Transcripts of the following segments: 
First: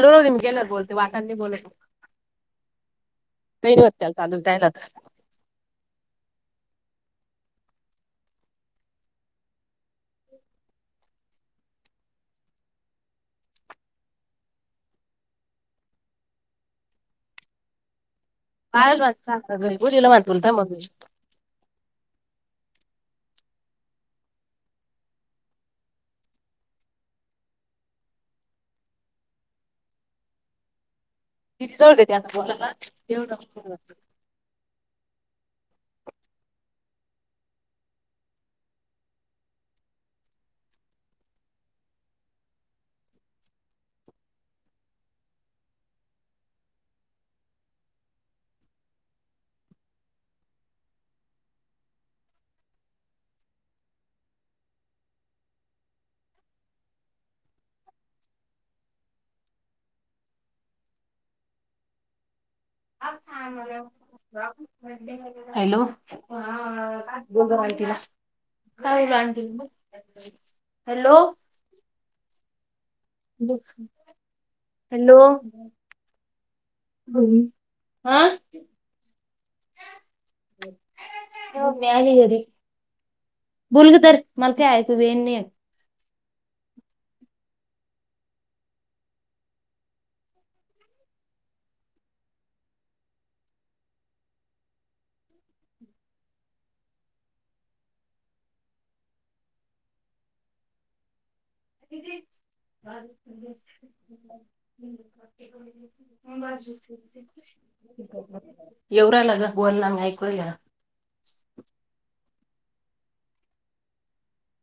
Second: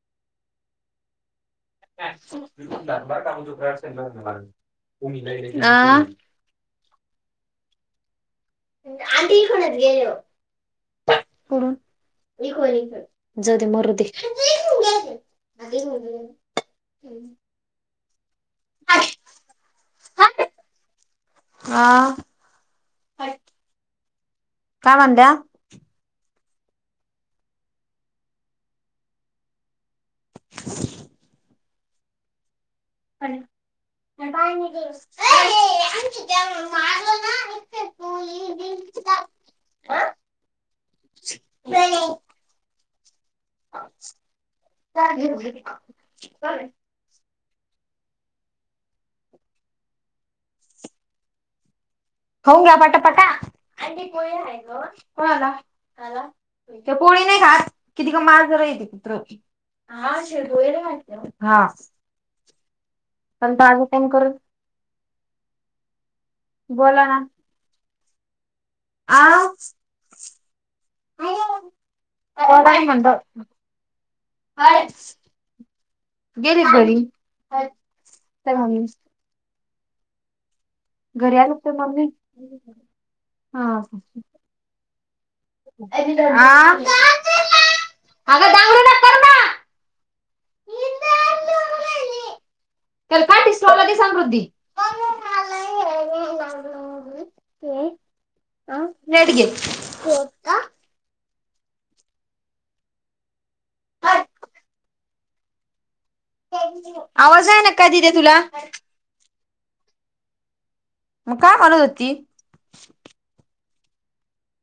लू मी केल्यावर बोलते वाटांनी बोलत [unintelligible] हा आंटी कोणच गेलो जा मरूदे [unintelligible] आ [unintelligible] काय ब द्या [inaudible] ती जवळ बोलाला [unintelligible] [unintelligible] [unintelligible] [unintelligible] होऊ पटा पटा आ नाही घास किती का माल जरा येते कुत्र हा शे होय रा हा [unintelligible] हॅलो बोला ना [unintelligible] का आ हॅलो हो म्हण हॅलो गेली घरी होम हा काय मम्मी घरी आली हो का मम्मी मिळाली घरी हा आ बोलग तर मला का [unintelligible] अग बांगरू ना करणार [inaudible] [unintelligible] [unintelligible] आवाज आहे ना काय दिदे तुला [inaudible] एवरा आला ग वरला म ऐकू ग मग काय म्हणत होती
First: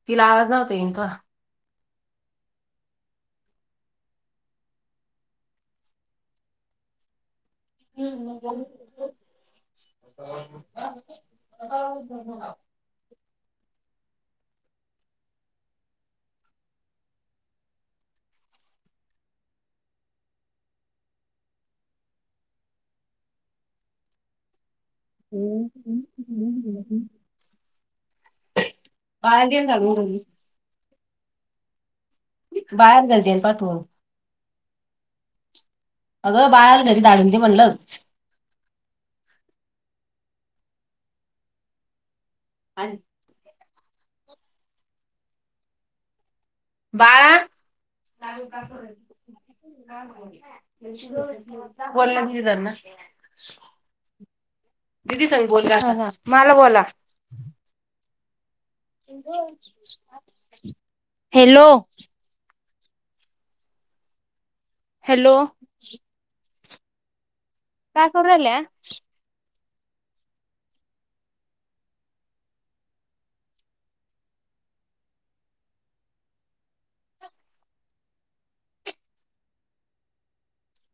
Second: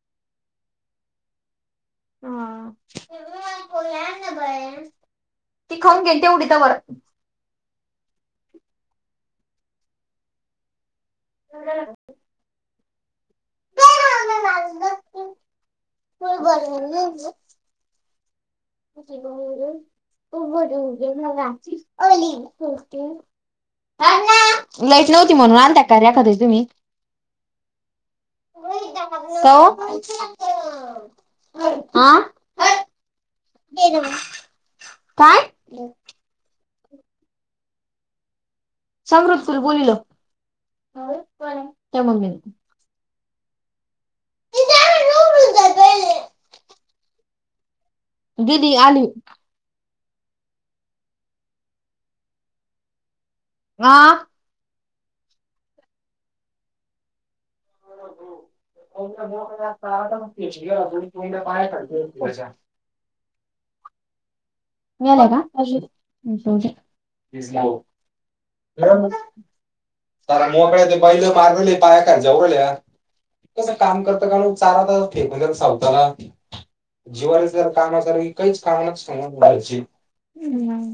तिला आवाज नव्हत इन त ह [unintelligible] ती खाऊन घेईन तेवढी त्या बर हम ह [unintelligible] [unintelligible] लाईट नव्हती म्हणून आण त्या्या का्याखतय तुम्ही [unintelligible] बाहेर जायचे पाठवून काय अगं बाळाार घरी दाडून दे म्हणलंच समृत कुल बोलल त्या मम्मी [unintelligible] बाळा दिली आली [unintelligible] [unintelligible] दिदी सग बोल मला बोला पाण्या हॅलो. खाली यावग हॅलो [unintelligible] [unintelligible] काय करू राहिल्या? तर मोकळ्या ते पहिलं मारले पाया खालच्या. कसं काम करत काण चारता म्हण साऊथला. जीवाच जर काम असे क काहीच काम नच नाही बयच. हम्म.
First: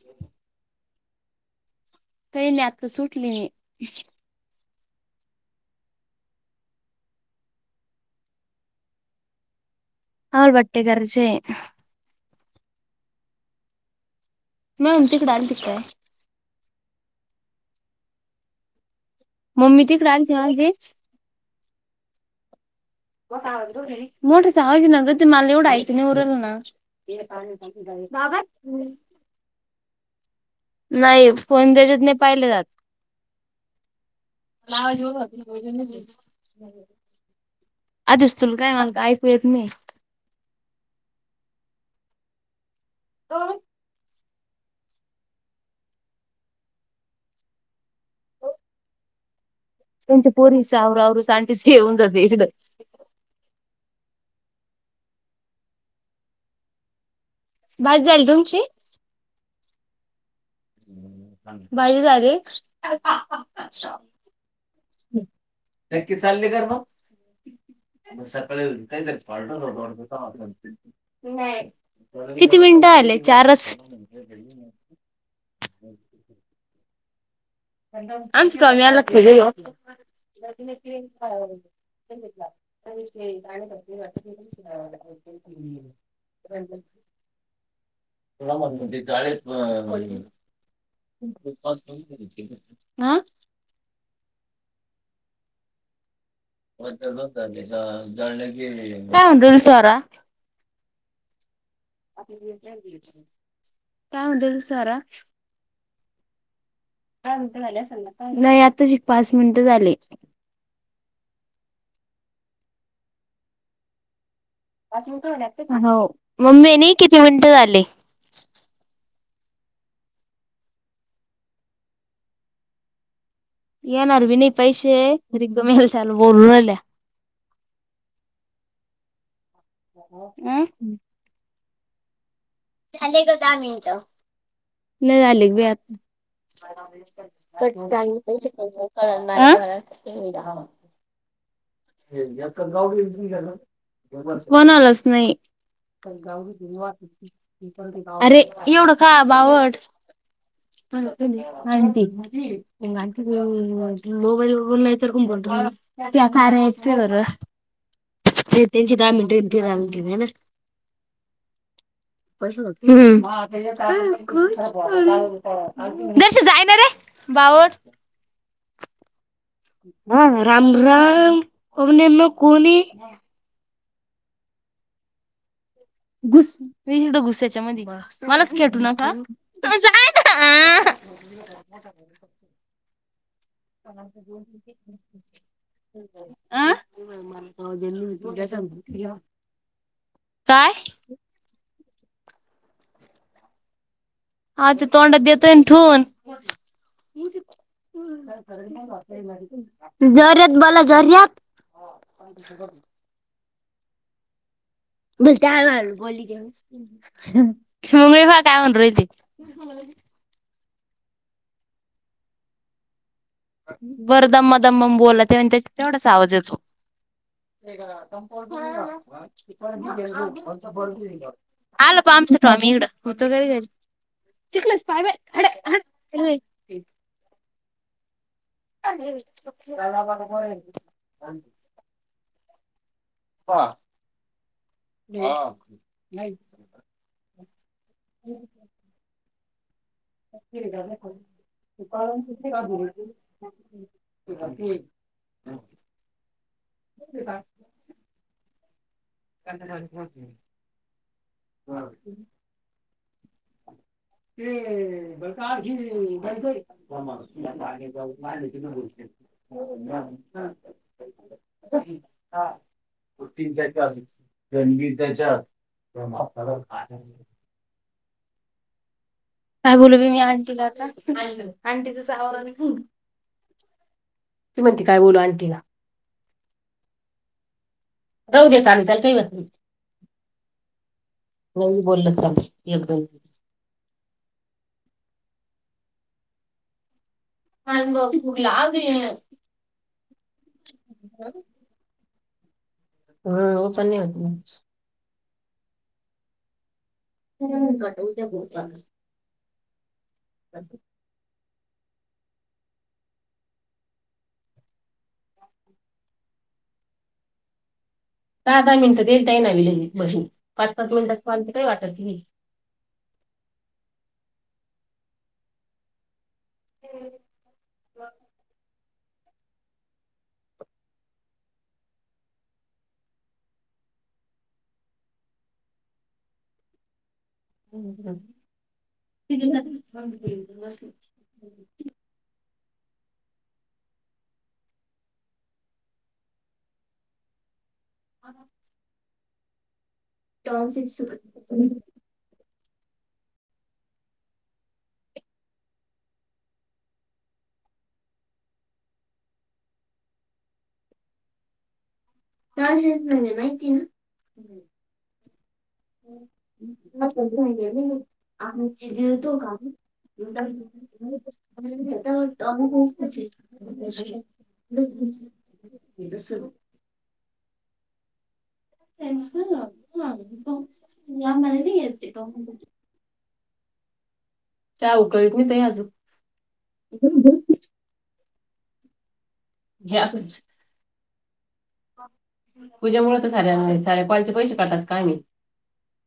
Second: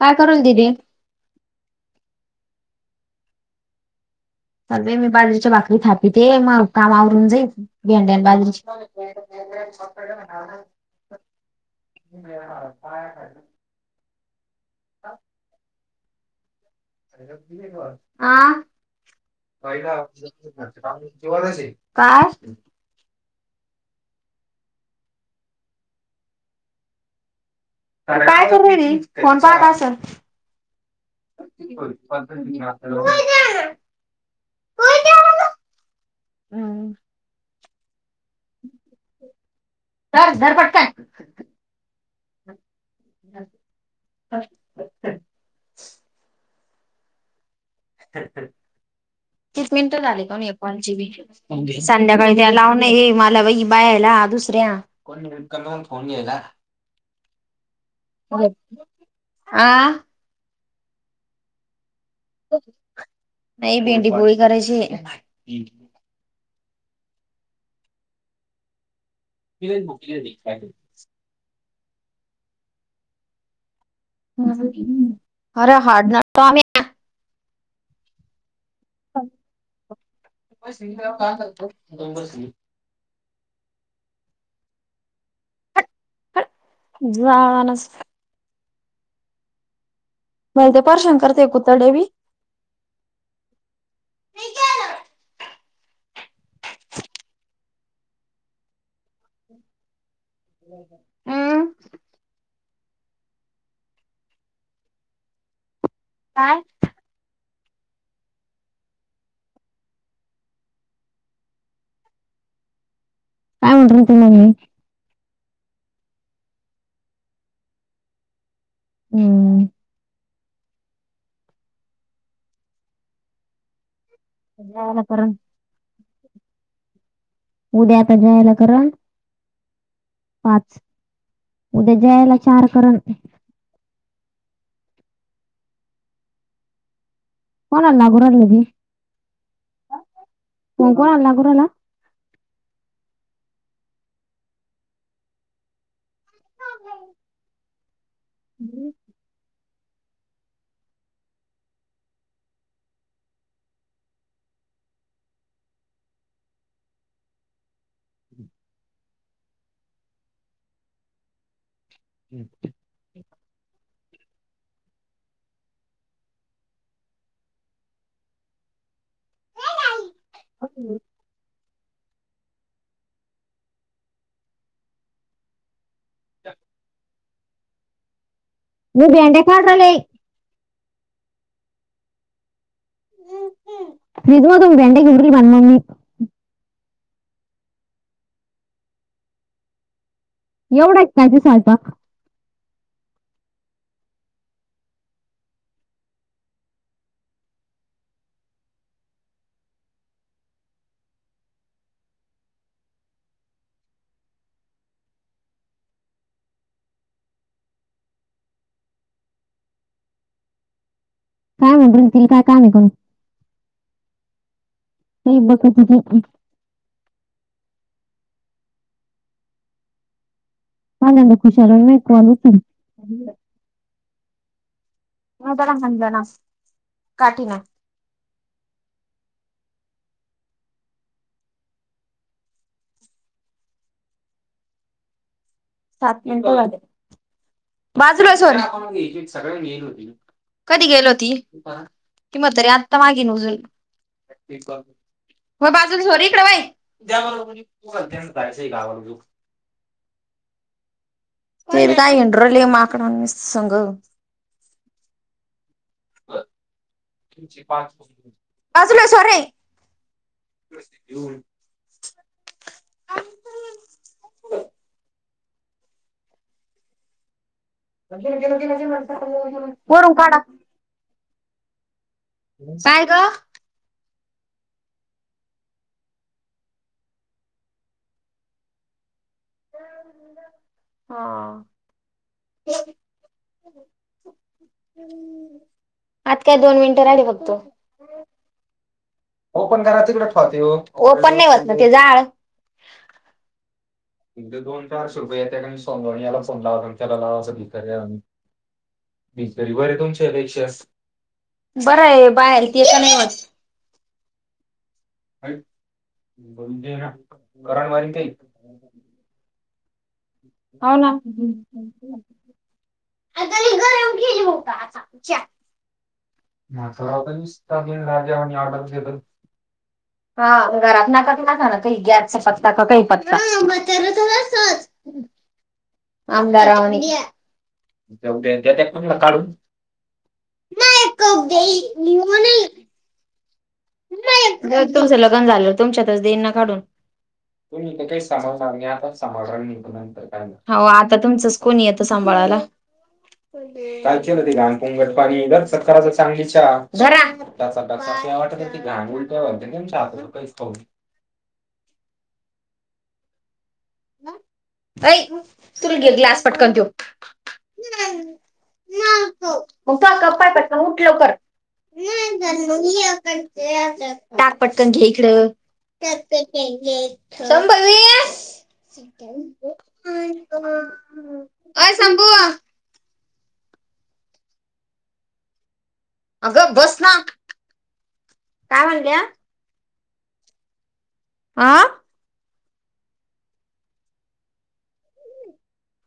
काय करून राहिली दिदी? काही नाही आताच उठविली. स व मी बाजरीच्या भाकरी थापिते मग कामावरून जाई भंड्या बाजरीची आम्हाला बटी करायचे आहे. काय का. मग तिकड आली तिकड. ला मम्मी ब तिकडे आलती माझी [unintelligible] काय? मोठ सवा न ते मला एवढं आइकु नाही युराहिल ना. बाबा काय करूयरी फोन पाहत असन. नाही फोन त्याच्यात नाही पाहिले जात. आवाजव आपज हम्म. [unintelligible] आधच तुला काय म्हणता ऐकू येत नाही. ह [unintelligible] [inaudible] तीस मिनिटं झाली त्यांच्या पोरीचा काणॉलची आवरू आवरूच आंटीच भेटल हे होऊन जाते इकडं. संध्याकाळी लावून हे मला बाई बाहेर. दुसऱ्या फोनला. भाजी झाली तुमची? आह. भाजी झाली? नाही भेंडी पोळी करायची नक्की चालले कर मग मग सकाळी काय. किती मिनटं झाले चारच. अरे हार्ड [inaudible] म रखे दे [inaudible] ते का [unintelligible] जानस. ते चाळीस महि भलते परेशाा करते कुतरडे बी. आं. काय म्हणत होती स्वरा? आपली. काय म्हणते तु स्वरा? पाच [unintelligible] नाही आता शिकपाच मिंंनट झाले. काय म्हनुन रायती मम्मी? पाच मिनट झाले आताशी मम्मी म्हणे किती मिनिट झाले. हम्म. येणार बी नाही पैसे रिकाम कशाला बोलु राहील्या. उद्या आता जयाला करा. अम. उद्या जयाला झाले ग दहा मिनट नाही झाले अजुन. [inaudible] कोणालाच नाहीं. अरे एवढं का बावलट. रिकामा ऑडिओ [inaudible] [inaudible] [unintelligible] तें त्यांची दहा मिंट आनी तें दहा मिंट [unintelligible] हं. जसे जायना रे [unintelligible] रिकामा ऑडिओ रामराम [unintelligible] घुस घुसड्याच्या मदी [unintelligible] मलाच खेटू मी नका भेंड्या का तु जा ना.. फ्रीज मधून भेंड्या घेऊन येईल म्हण मग मी आं.. [unintelligible] एवढाच पाहिजे सालबा. आ तें तोंडात देतंय ना ठेऊन. जोरात बोला जोरात. रिकामा ऑडिओ [inaudible] रिकामा ऑडिओ [unintelligible] वर दम्म दम्मम बोलला काही तेव्हा त्या बघत होती तेवढासा आवाज येतो. [inaudible] पहिल्यांदा खुशाल नाही कॉल उचल [inaudible] म तरा म्हंजणा घरी. काठी ना. [inaudible] [inaudible] सात मिनट बाजूला हो सोऱ्या. कधी गेलो होतीी कि ती म्हातारी अत्ता मागे [unintelligible] हो बाजूरी सोरी इकडं व्हय. रिकामा ऑडिओ तें काय हाय न रडली माकडांसन्ग. [inaudible] बाजूला सोर रे हम ह हा. [unintelligible] [inaudible] काय बोलूी वरून मी आंटीला आता अँटीच साय ग. ती म्हणती काय बोलू अंटी ला? जाऊ दे काल [unintelligible] रिकामा ऑडिओ हां. आज काय दोन मिनिटं राहिली बघ. [unintelligible] ओपन करा तिकडे ठवते ओपन नाही होत ना ते जाड हा ओपन नाय होत. [inaudible] [unintelligible] बरं आहे बाहेर गेले नाही वाट्त. [unintelligible] ता का मणस ते तयई नावलेली हो ना [unintelligible] [unintelligible] [unintelligible] हा घरात नाका नाका ना काही गॅसचा पत्ता का काही पत्ता आमदारवण [unintelligible] [inaudible] नाही तुमचं लग्न झालं तुमच्यातच देणना काढून तु इथं काही समाजणार नाही आता समा निघ हो आता तुमचंच कोणी येतं सांभाळायला कायचील होती घानपुंग गटपाणी घरच कराच चांगली च्या जचााचा गांग उल का वातम पर काही खऊ नज म्हण माहिती ना [unintelligible] तु ग गला पटकन क पटन उठल टाक पटकन टाक पटकन घ्या इकडं [unintelligible] अ शंभू [unintelligible] अगं बस ना काय म्हणल्या घ अस आा पूजेमुळे तर साऱ्यां कोचे पैसे काटाच का आम्ही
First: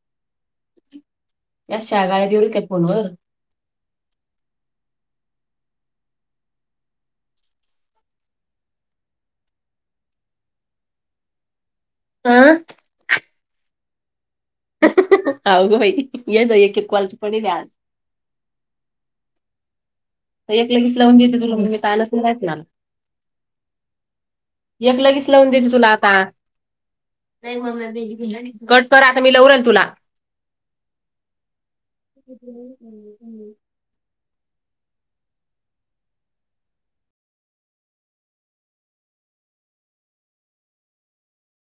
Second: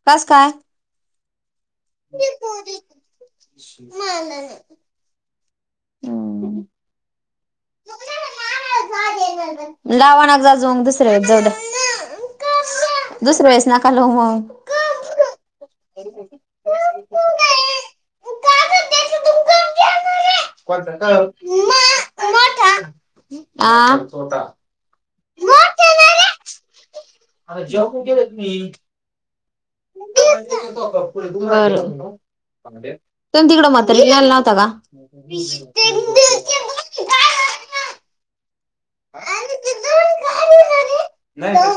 बस काय हे मा नाही हम्म लावणग जाजऊग दुसरे जड आम दुसरे वळेस नकाल मग अ ग भाई ये एक एक क्वालच पडेलज एक लगेच लावून [unintelligible] [unintelligible] [unintelligible] [unintelligible] [unintelligible] [unintelligible] [unintelligible]